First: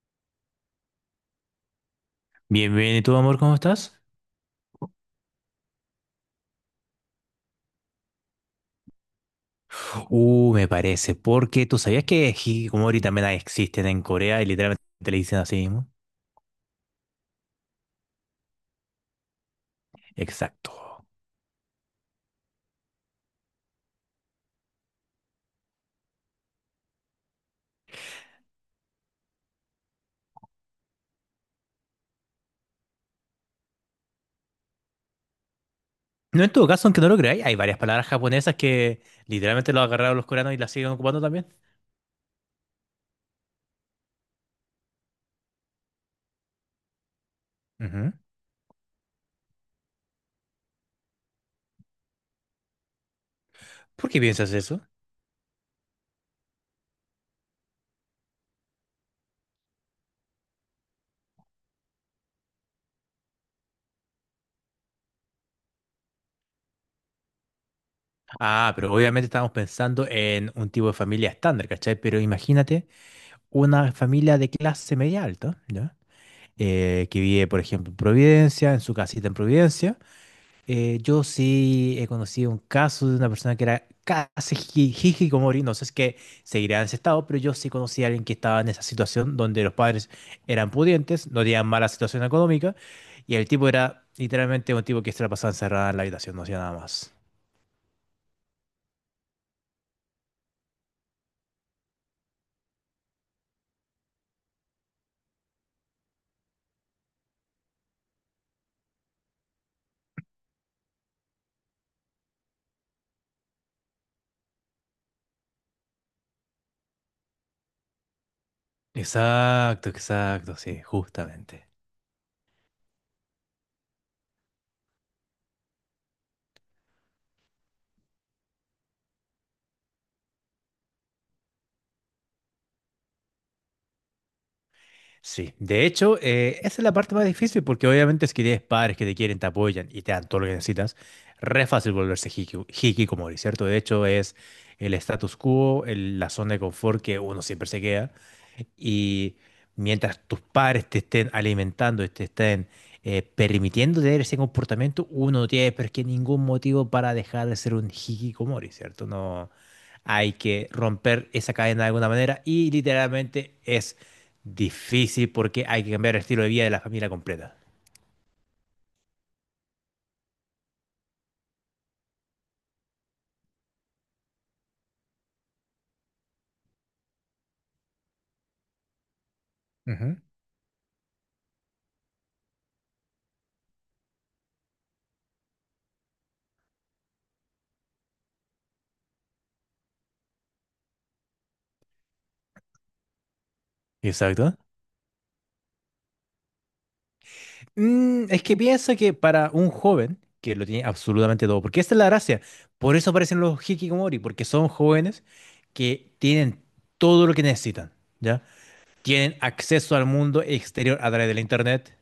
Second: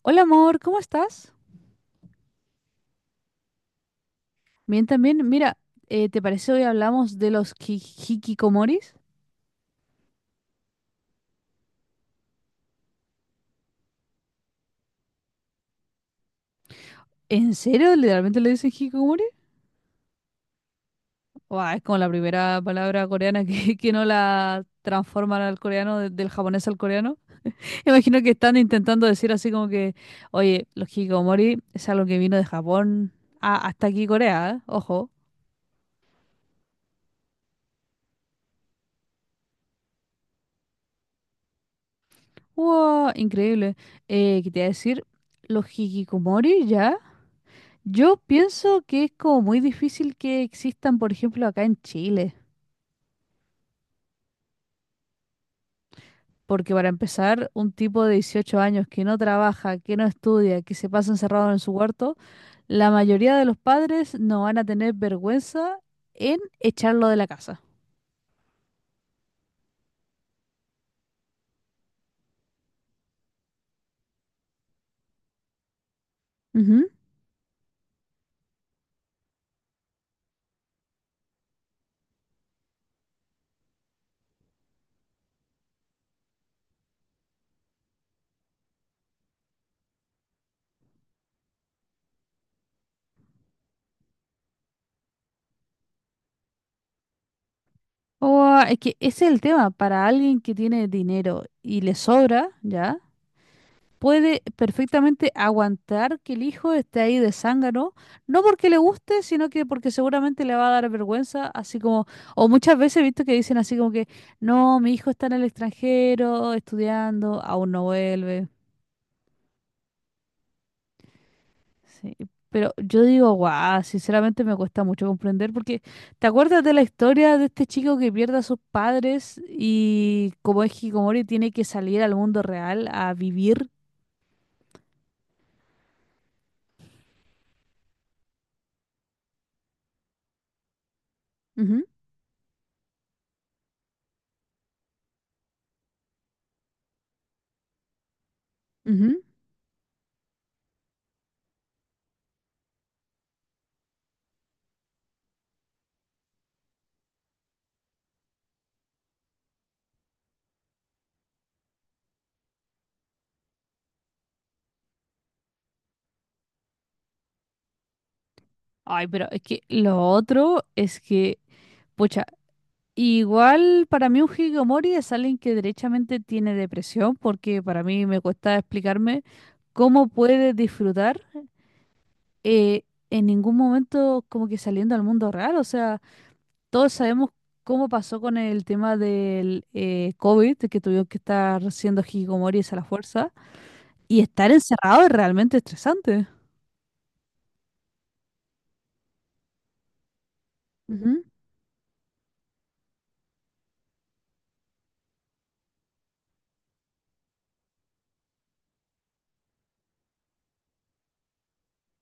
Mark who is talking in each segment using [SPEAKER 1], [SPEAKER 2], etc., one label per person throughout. [SPEAKER 1] Hola amor, ¿cómo estás?
[SPEAKER 2] Bien, bien, ¿y tú, amor, cómo estás?
[SPEAKER 1] Bien, también, mira, ¿te parece hoy hablamos de los hikikomoris?
[SPEAKER 2] Me parece, porque tú sabías que hikikomori también existen en Corea y literalmente le dicen así mismo.
[SPEAKER 1] ¿En serio? ¿Literalmente le dicen hikikomori?
[SPEAKER 2] Exacto.
[SPEAKER 1] Buah, es como la primera palabra coreana que, que no la transforman al coreano, del japonés al coreano. Imagino que están intentando decir así como que, oye, los hikikomori es algo que vino de Japón hasta aquí Corea, ¿eh? Ojo.
[SPEAKER 2] No, en todo caso, aunque no lo creáis, hay varias palabras japonesas que literalmente lo agarraron los coreanos y las siguen ocupando también.
[SPEAKER 1] Wow, increíble. ¿Qué te iba a decir? Los hikikomori ya.
[SPEAKER 2] Ujú.
[SPEAKER 1] Yo pienso que es como muy difícil que existan, por ejemplo, acá en Chile,
[SPEAKER 2] ¿Por qué piensas eso?
[SPEAKER 1] porque para empezar, un tipo de 18 años que no trabaja, que no estudia, que se pasa encerrado en su cuarto, la mayoría de los padres no van a tener vergüenza en echarlo de la casa.
[SPEAKER 2] Ah, pero obviamente estamos pensando en un tipo de familia estándar, ¿cachai? Pero imagínate una familia de clase media alta, ¿ya?
[SPEAKER 1] Ujú.
[SPEAKER 2] Que vive, por ejemplo, en Providencia, en su casita en Providencia. Yo sí he conocido un caso de una persona que era casi hikikomori, no sé si es que seguirá en ese estado, pero yo sí conocí a alguien que estaba en esa situación donde los padres eran pudientes, no tenían mala situación económica, y el tipo era literalmente un tipo que se la pasaba encerrada en la habitación, no hacía nada más.
[SPEAKER 1] O ah, es que ese es el tema, para alguien que tiene dinero y le sobra, ¿ya? Puede perfectamente aguantar que el hijo esté ahí de zángano, no porque le guste, sino que porque seguramente le va a dar vergüenza, así como, o muchas veces he visto que dicen así como que, no, mi hijo está en el extranjero estudiando, aún no vuelve.
[SPEAKER 2] Exacto, exacto, sí, justamente.
[SPEAKER 1] Sí, pero yo digo, guau, sinceramente me cuesta mucho comprender porque ¿te acuerdas de la historia de este chico que pierde a sus padres y como es Hikomori tiene que salir al mundo real a vivir?
[SPEAKER 2] Sí, de hecho, esa es la parte más difícil porque obviamente es que tienes padres que te quieren, te apoyan y te dan todo lo que necesitas. Re
[SPEAKER 1] Ujú,
[SPEAKER 2] fácil volverse hikikomori, ¿cierto? De hecho, es el status quo, la zona de confort que uno siempre se queda.
[SPEAKER 1] ujú.
[SPEAKER 2] Y mientras tus padres te estén alimentando y te estén permitiendo tener ese comportamiento, uno no tiene pero es que ningún motivo para dejar de ser un hikikomori, ¿cierto? No hay que romper esa cadena de alguna manera y literalmente es difícil porque hay que cambiar el estilo de vida de la familia completa.
[SPEAKER 1] Ay, pero es que lo otro es que, pucha, igual para mí un hikikomori es alguien que derechamente tiene depresión, porque para mí me cuesta explicarme cómo
[SPEAKER 2] Ujú.
[SPEAKER 1] puede disfrutar eh, en ningún momento como que saliendo al mundo real. O sea, todos sabemos cómo pasó con el tema del COVID, que tuvieron que estar siendo hikikomoris a la fuerza, y estar
[SPEAKER 2] Exacto.
[SPEAKER 1] encerrado es realmente estresante.
[SPEAKER 2] Es que pienso que para un joven que lo tiene
[SPEAKER 1] Ujú,
[SPEAKER 2] absolutamente todo, porque esta es la gracia, por eso aparecen los hikikomori, porque son jóvenes que tienen todo lo que necesitan, ¿ya? Tienen acceso al mundo exterior a través de la internet,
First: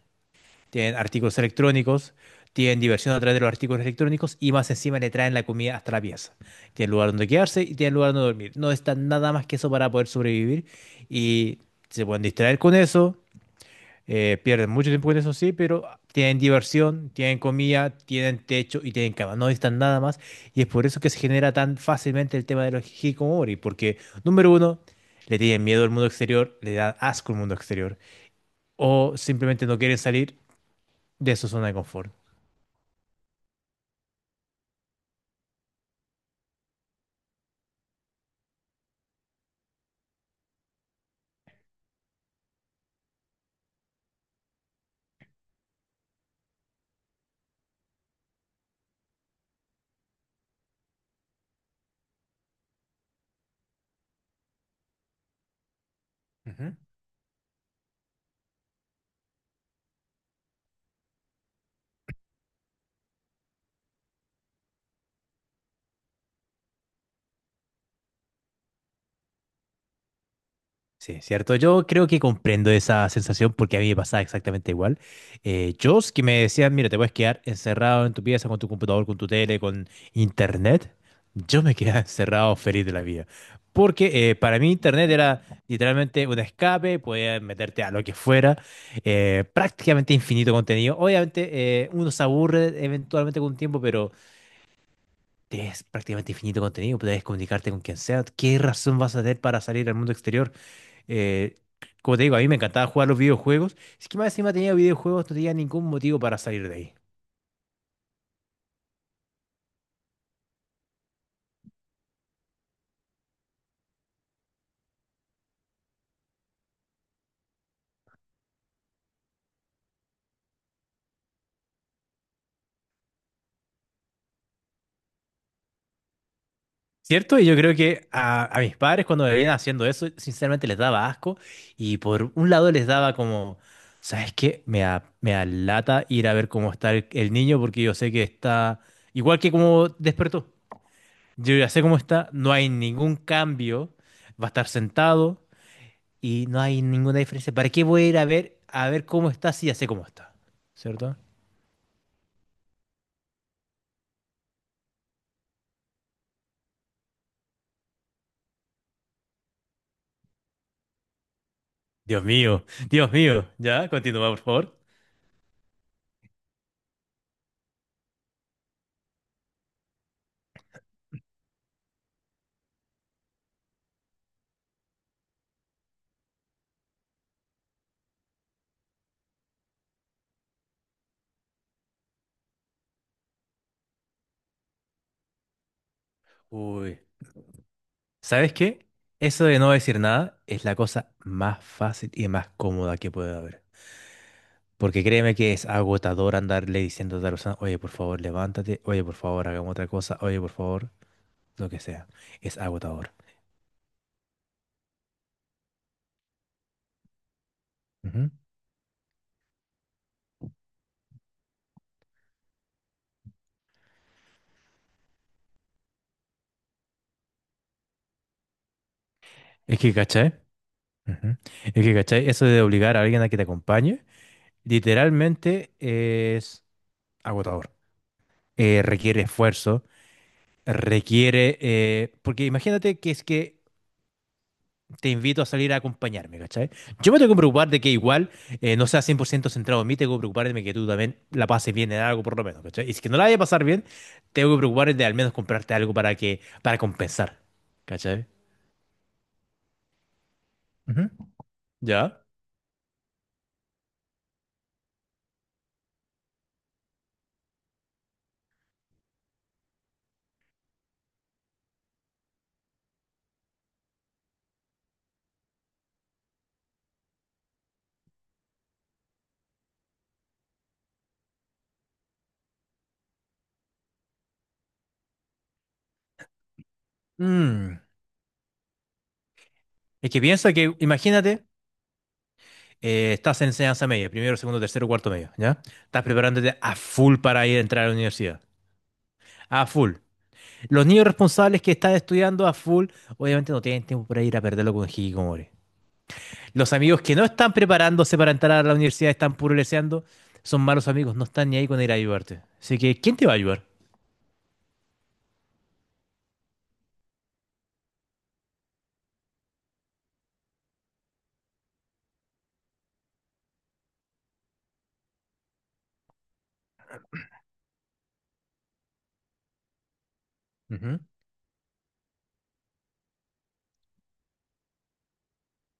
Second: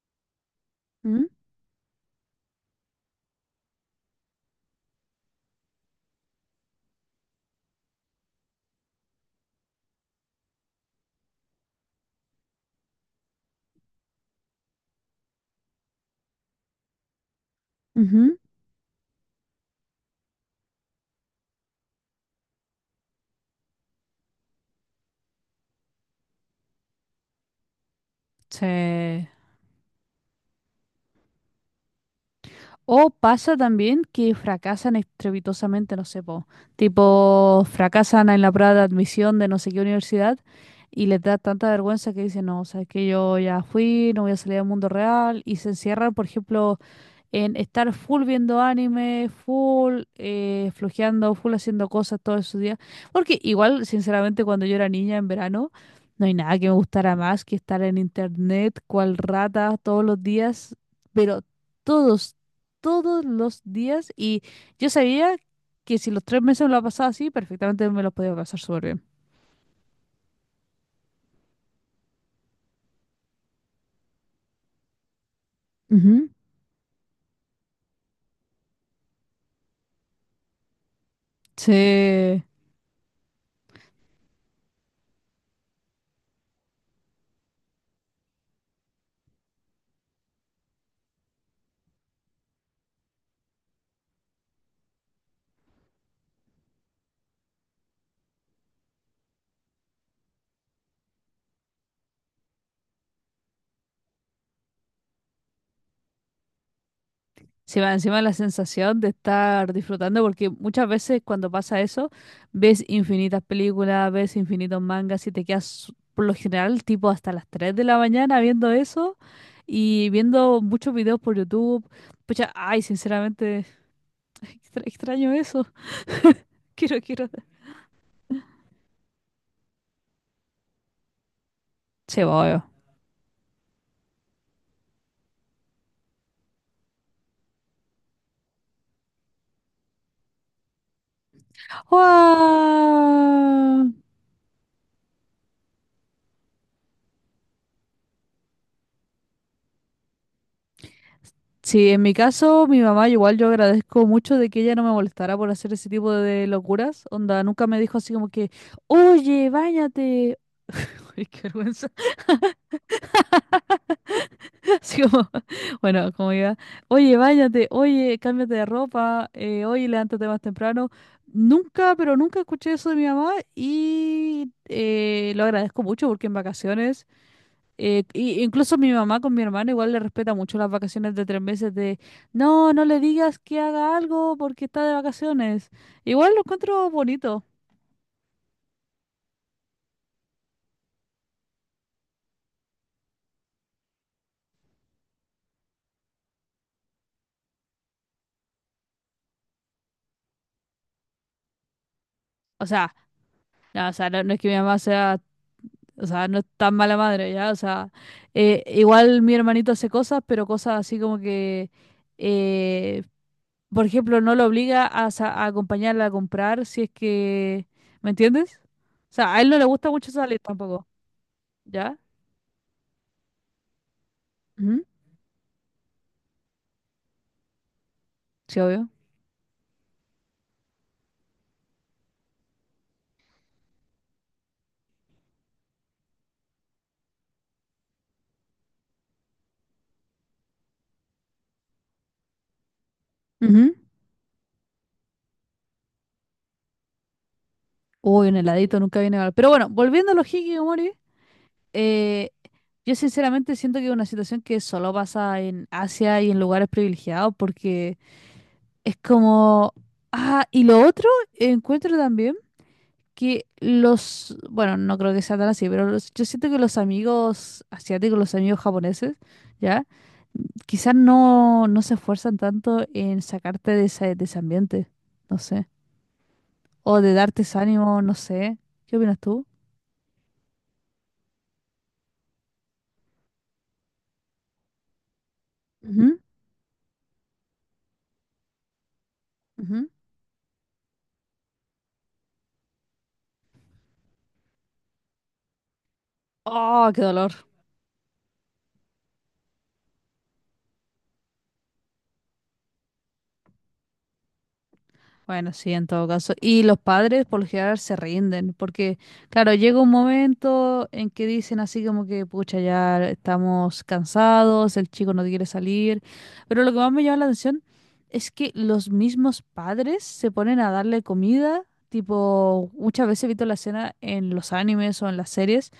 [SPEAKER 2] tienen
[SPEAKER 1] ujú,
[SPEAKER 2] artículos electrónicos, tienen diversión a través de los artículos electrónicos y más encima le traen la comida hasta la pieza. Tienen lugar donde quedarse y tienen lugar donde dormir. No está nada más que eso para poder sobrevivir y se pueden distraer con eso. Pierden mucho tiempo con eso, sí, pero tienen diversión, tienen comida,
[SPEAKER 1] ujú.
[SPEAKER 2] tienen techo y tienen cama. No necesitan nada más. Y es por eso que se genera tan fácilmente el tema de los hikikomori. Porque, número uno, le tienen miedo al mundo exterior, le dan asco al mundo exterior. O
[SPEAKER 1] Sí.
[SPEAKER 2] simplemente no quieren salir de su zona de confort.
[SPEAKER 1] O pasa también que fracasan estrepitosamente, no sé, po, tipo fracasan en la prueba de admisión de no sé qué universidad y les da tanta vergüenza que dicen, no, sabes que yo ya fui, no voy a salir al mundo real y se encierran, por ejemplo, en estar full viendo anime, full flojeando, full haciendo cosas todos esos días. Porque igual, sinceramente, cuando yo era niña en verano, no hay nada que me
[SPEAKER 2] Ujú.
[SPEAKER 1] gustara más que estar en internet, cual rata, todos los días, pero todos, todos los días. Y yo sabía que si los 3 meses me lo pasaba así, perfectamente me los podía pasar súper bien.
[SPEAKER 2] Sí, cierto. Yo creo que comprendo esa sensación porque a mí me pasaba exactamente igual. Yo, que
[SPEAKER 1] Ujú.
[SPEAKER 2] me decían, mira, te puedes quedar encerrado en tu pieza con tu computador, con tu tele, con internet, yo me quedaba
[SPEAKER 1] Sí.
[SPEAKER 2] encerrado feliz de la vida. Porque para mí internet era literalmente un escape, podías meterte a lo que fuera, prácticamente infinito contenido. Obviamente uno se aburre eventualmente con un tiempo, pero es prácticamente infinito contenido, puedes comunicarte con quien sea. ¿Qué razón vas a tener para salir al mundo exterior? Eh, Como te digo, a mí me encantaba jugar los videojuegos. Es que más encima tenía videojuegos, no tenía ningún motivo para salir de ahí.
[SPEAKER 1] Sí, va encima la sensación de estar disfrutando, porque muchas veces cuando pasa eso, ves infinitas películas, ves infinitos mangas y te quedas por lo general tipo hasta las 3 de la mañana viendo eso y viendo muchos videos por YouTube. Pucha, ay, sinceramente, extraño eso. Quiero, quiero.
[SPEAKER 2] ¿Cierto? Y yo creo que a mis padres cuando me veían haciendo eso, sinceramente les daba asco y
[SPEAKER 1] Sí,
[SPEAKER 2] por un
[SPEAKER 1] obvio.
[SPEAKER 2] lado les daba como, ¿sabes qué? Me da lata ir a ver cómo está el niño porque yo sé que está igual que como despertó. Yo ya sé cómo está, no hay ningún
[SPEAKER 1] ¡Guau!
[SPEAKER 2] cambio, va a estar sentado y no hay ninguna diferencia. ¿Para qué voy a ir a a ver cómo está si ya sé cómo está? ¿Cierto?
[SPEAKER 1] Sí, en mi caso, mi mamá igual yo agradezco mucho de que ella no me molestara por hacer ese tipo de locuras. Onda, nunca me dijo así como que, oye, báñate. Uy, qué vergüenza.
[SPEAKER 2] Dios mío, Dios mío. Ya, continúa, por favor.
[SPEAKER 1] Así como, bueno, como iba, oye, báñate, oye, cámbiate de ropa, oye, levántate más temprano. Nunca, pero nunca escuché eso de mi mamá y lo agradezco mucho porque en vacaciones. Incluso mi mamá con mi hermano igual le respeta mucho las vacaciones de 3 meses de, no, no le digas que haga algo porque está de vacaciones. Igual lo encuentro
[SPEAKER 2] Uy,
[SPEAKER 1] bonito.
[SPEAKER 2] ¿sabes qué? Eso de no decir nada es la cosa más fácil y más cómoda que puede haber. Porque créeme que es agotador andarle diciendo a otra persona, oye, por favor, levántate, oye, por favor, hagamos otra cosa, oye, por favor, lo que sea. Es
[SPEAKER 1] O sea,
[SPEAKER 2] agotador.
[SPEAKER 1] no, o sea, no, no es que mi mamá sea, o sea, no es tan mala madre, ¿ya? O sea,
[SPEAKER 2] Ujú.
[SPEAKER 1] igual mi hermanito hace cosas, pero cosas así como que, eh, por ejemplo, no lo obliga a, a acompañarla a comprar si es que, ¿me entiendes? O sea, a él no le
[SPEAKER 2] Es
[SPEAKER 1] gusta
[SPEAKER 2] que,
[SPEAKER 1] mucho
[SPEAKER 2] ¿cachai?
[SPEAKER 1] salir tampoco,
[SPEAKER 2] Ujú. Es que,
[SPEAKER 1] ¿ya?
[SPEAKER 2] ¿cachai? Eso de obligar a alguien a que te acompañe,
[SPEAKER 1] Ujú,
[SPEAKER 2] literalmente es agotador.
[SPEAKER 1] sí,
[SPEAKER 2] Requiere esfuerzo, porque imagínate que es que te invito a salir a acompañarme, ¿cachai? Yo me tengo que preocupar de que igual no sea 100% centrado en mí, tengo que preocuparme de que tú también la pases bien en algo por lo menos, ¿cachai? Y si que no la vaya a pasar
[SPEAKER 1] obvio.
[SPEAKER 2] bien, tengo que preocuparme de al menos comprarte algo para que, para compensar, ¿cachai?
[SPEAKER 1] Uy, un heladito nunca viene mal. Pero bueno, volviendo a los hikikomori,
[SPEAKER 2] Ujú. ¿Ya?
[SPEAKER 1] eh, yo sinceramente siento que es una situación que solo pasa en Asia y en lugares privilegiados porque es como... Ah, y lo otro, encuentro también que los... Bueno, no creo que sea tan así, pero yo siento que los amigos asiáticos, los amigos japoneses, ¿ya? Quizás no, no se esfuerzan tanto en sacarte de ese ambiente, no sé. O de darte ese
[SPEAKER 2] Mm.
[SPEAKER 1] ánimo, no sé. ¿Qué opinas tú?
[SPEAKER 2] Es que piensa que, imagínate, estás en enseñanza media, primero, segundo, tercero, cuarto medio, ¿ya? Estás
[SPEAKER 1] Ujú,
[SPEAKER 2] preparándote a full para ir a entrar a la universidad. A
[SPEAKER 1] ujú.
[SPEAKER 2] full. Los niños responsables que están estudiando a full, obviamente no tienen tiempo para ir a perderlo con hikikomori. Los
[SPEAKER 1] Oh,
[SPEAKER 2] amigos
[SPEAKER 1] qué
[SPEAKER 2] que no
[SPEAKER 1] dolor.
[SPEAKER 2] están preparándose para entrar a la universidad, están puruleseando, son malos amigos, no están ni ahí con ir a ayudarte. Así que, ¿quién te va a ayudar?
[SPEAKER 1] Bueno, sí, en todo caso. Y los padres por lo general se rinden, porque, claro, llega un momento en que dicen así como que, pucha, ya estamos cansados, el chico no quiere salir. Pero lo que más me llama la atención es que los mismos padres se ponen a
[SPEAKER 2] Ujú.
[SPEAKER 1] darle comida. Tipo, muchas veces he visto la escena en los animes o en las series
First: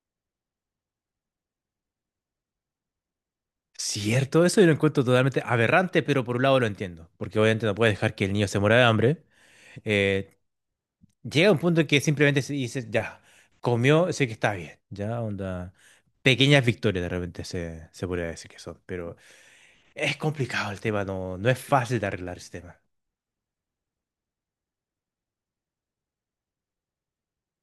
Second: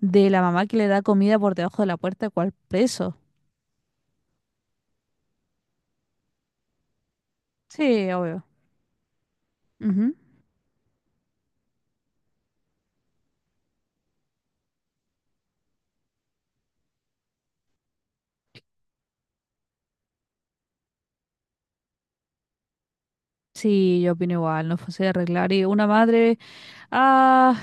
[SPEAKER 1] de la mamá que le da comida por debajo de la puerta, cual preso.
[SPEAKER 2] Cierto, eso yo lo encuentro totalmente aberrante, pero por un lado lo entiendo, porque obviamente no puedes
[SPEAKER 1] Sí,
[SPEAKER 2] dejar que el
[SPEAKER 1] obvio.
[SPEAKER 2] niño se muera de hambre.
[SPEAKER 1] Ujú.
[SPEAKER 2] Eh, Llega un punto en que simplemente se dice, ya, comió, sé que está bien, ya, onda. Pequeñas victorias de repente se podría decir que son, pero es complicado el tema, no, no es fácil de arreglar ese tema.
[SPEAKER 1] Sí, yo opino igual, no es fácil de arreglar. Y una madre, ah,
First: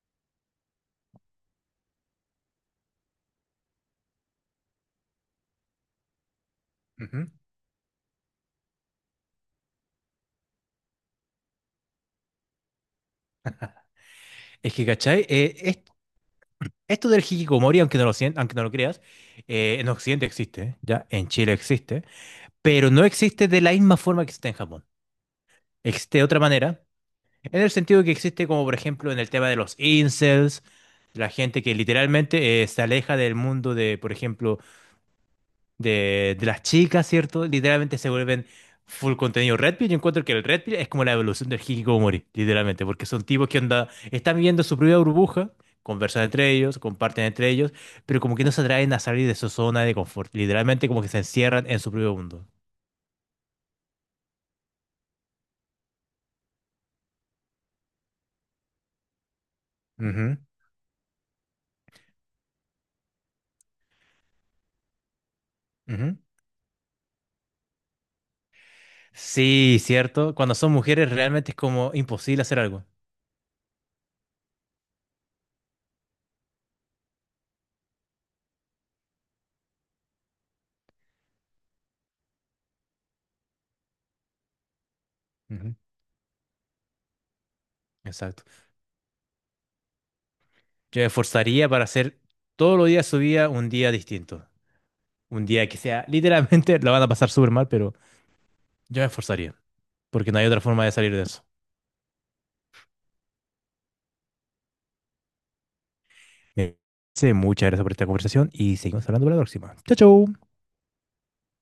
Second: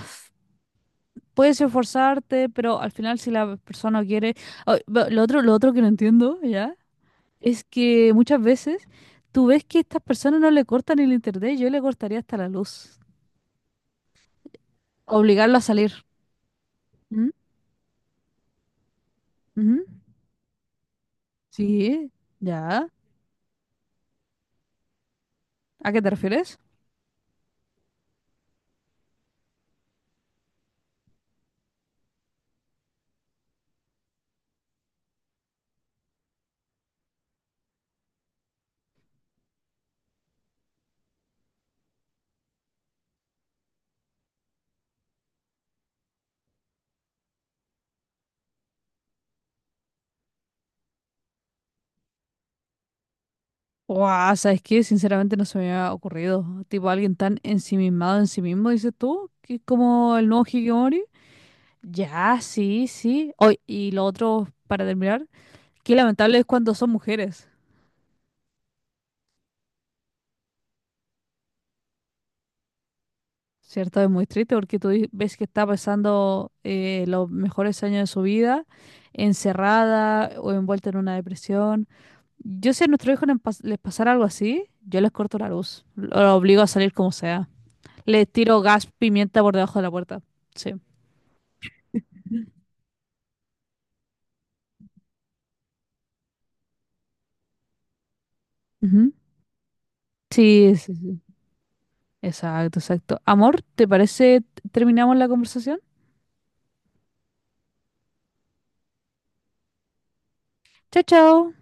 [SPEAKER 1] puedes esforzarte, pero al final si la persona quiere... Ah, lo otro que no entiendo, ¿ya?
[SPEAKER 2] Ujú.
[SPEAKER 1] Es que muchas veces tú ves que estas personas no le cortan el internet, yo le cortaría hasta la luz.
[SPEAKER 2] Es que, ¿cachai?
[SPEAKER 1] Obligarlo a salir.
[SPEAKER 2] Esto del
[SPEAKER 1] ¿Mm?
[SPEAKER 2] hikikomori, aunque no aunque no lo creas,
[SPEAKER 1] Ujú.
[SPEAKER 2] en Occidente existe, ¿ya? En Chile existe,
[SPEAKER 1] Sí, ya.
[SPEAKER 2] pero no existe de la misma forma que existe en Japón.
[SPEAKER 1] ¿A qué te
[SPEAKER 2] Existe de otra
[SPEAKER 1] refieres?
[SPEAKER 2] manera, en el sentido que existe como, por ejemplo, en el tema de los incels, la gente que literalmente se aleja del mundo de, por ejemplo, de las chicas, ¿cierto? Literalmente se vuelven full contenido Red Pill. Yo encuentro que el Red Pill es como la evolución del hikikomori, literalmente, porque son tipos que onda, están viviendo su propia burbuja, conversan entre ellos, comparten entre ellos, pero como que no se atraen a salir de su zona de confort. Literalmente como que se encierran en su propio mundo.
[SPEAKER 1] Guau, ¿sabes qué? Sinceramente no se me había ocurrido. Tipo, alguien tan ensimismado en sí mismo, dices tú, que es como el
[SPEAKER 2] Ujú,
[SPEAKER 1] nuevo Hikikomori. Ya, sí, sí. Oy, y lo otro, para terminar, qué
[SPEAKER 2] ujú.
[SPEAKER 1] lamentable es cuando son mujeres,
[SPEAKER 2] Sí, cierto. Cuando son mujeres realmente es como imposible hacer algo.
[SPEAKER 1] ¿cierto? Es muy triste porque tú ves que está pasando los mejores años de su vida encerrada o envuelta en una depresión. Yo si a nuestros hijos les les pasara algo así, yo les corto la
[SPEAKER 2] Ujú,
[SPEAKER 1] luz, lo obligo a salir como sea. Les
[SPEAKER 2] exacto.
[SPEAKER 1] tiro gas, pimienta por debajo de la puerta. Sí.
[SPEAKER 2] Yo me esforzaría para hacer todos los días de su vida un día distinto. Un día que sea, literalmente la van a pasar súper mal, pero yo me
[SPEAKER 1] Ujú.
[SPEAKER 2] esforzaría, porque no hay otra
[SPEAKER 1] Sí,
[SPEAKER 2] forma de
[SPEAKER 1] sí,
[SPEAKER 2] salir
[SPEAKER 1] sí.
[SPEAKER 2] de eso.
[SPEAKER 1] Exacto, exacto. Amor, ¿te parece terminamos la conversación?
[SPEAKER 2] Eh, sí, muchas gracias por esta conversación y seguimos hablando para la próxima. Chau. Chao.
[SPEAKER 1] Chao, chao.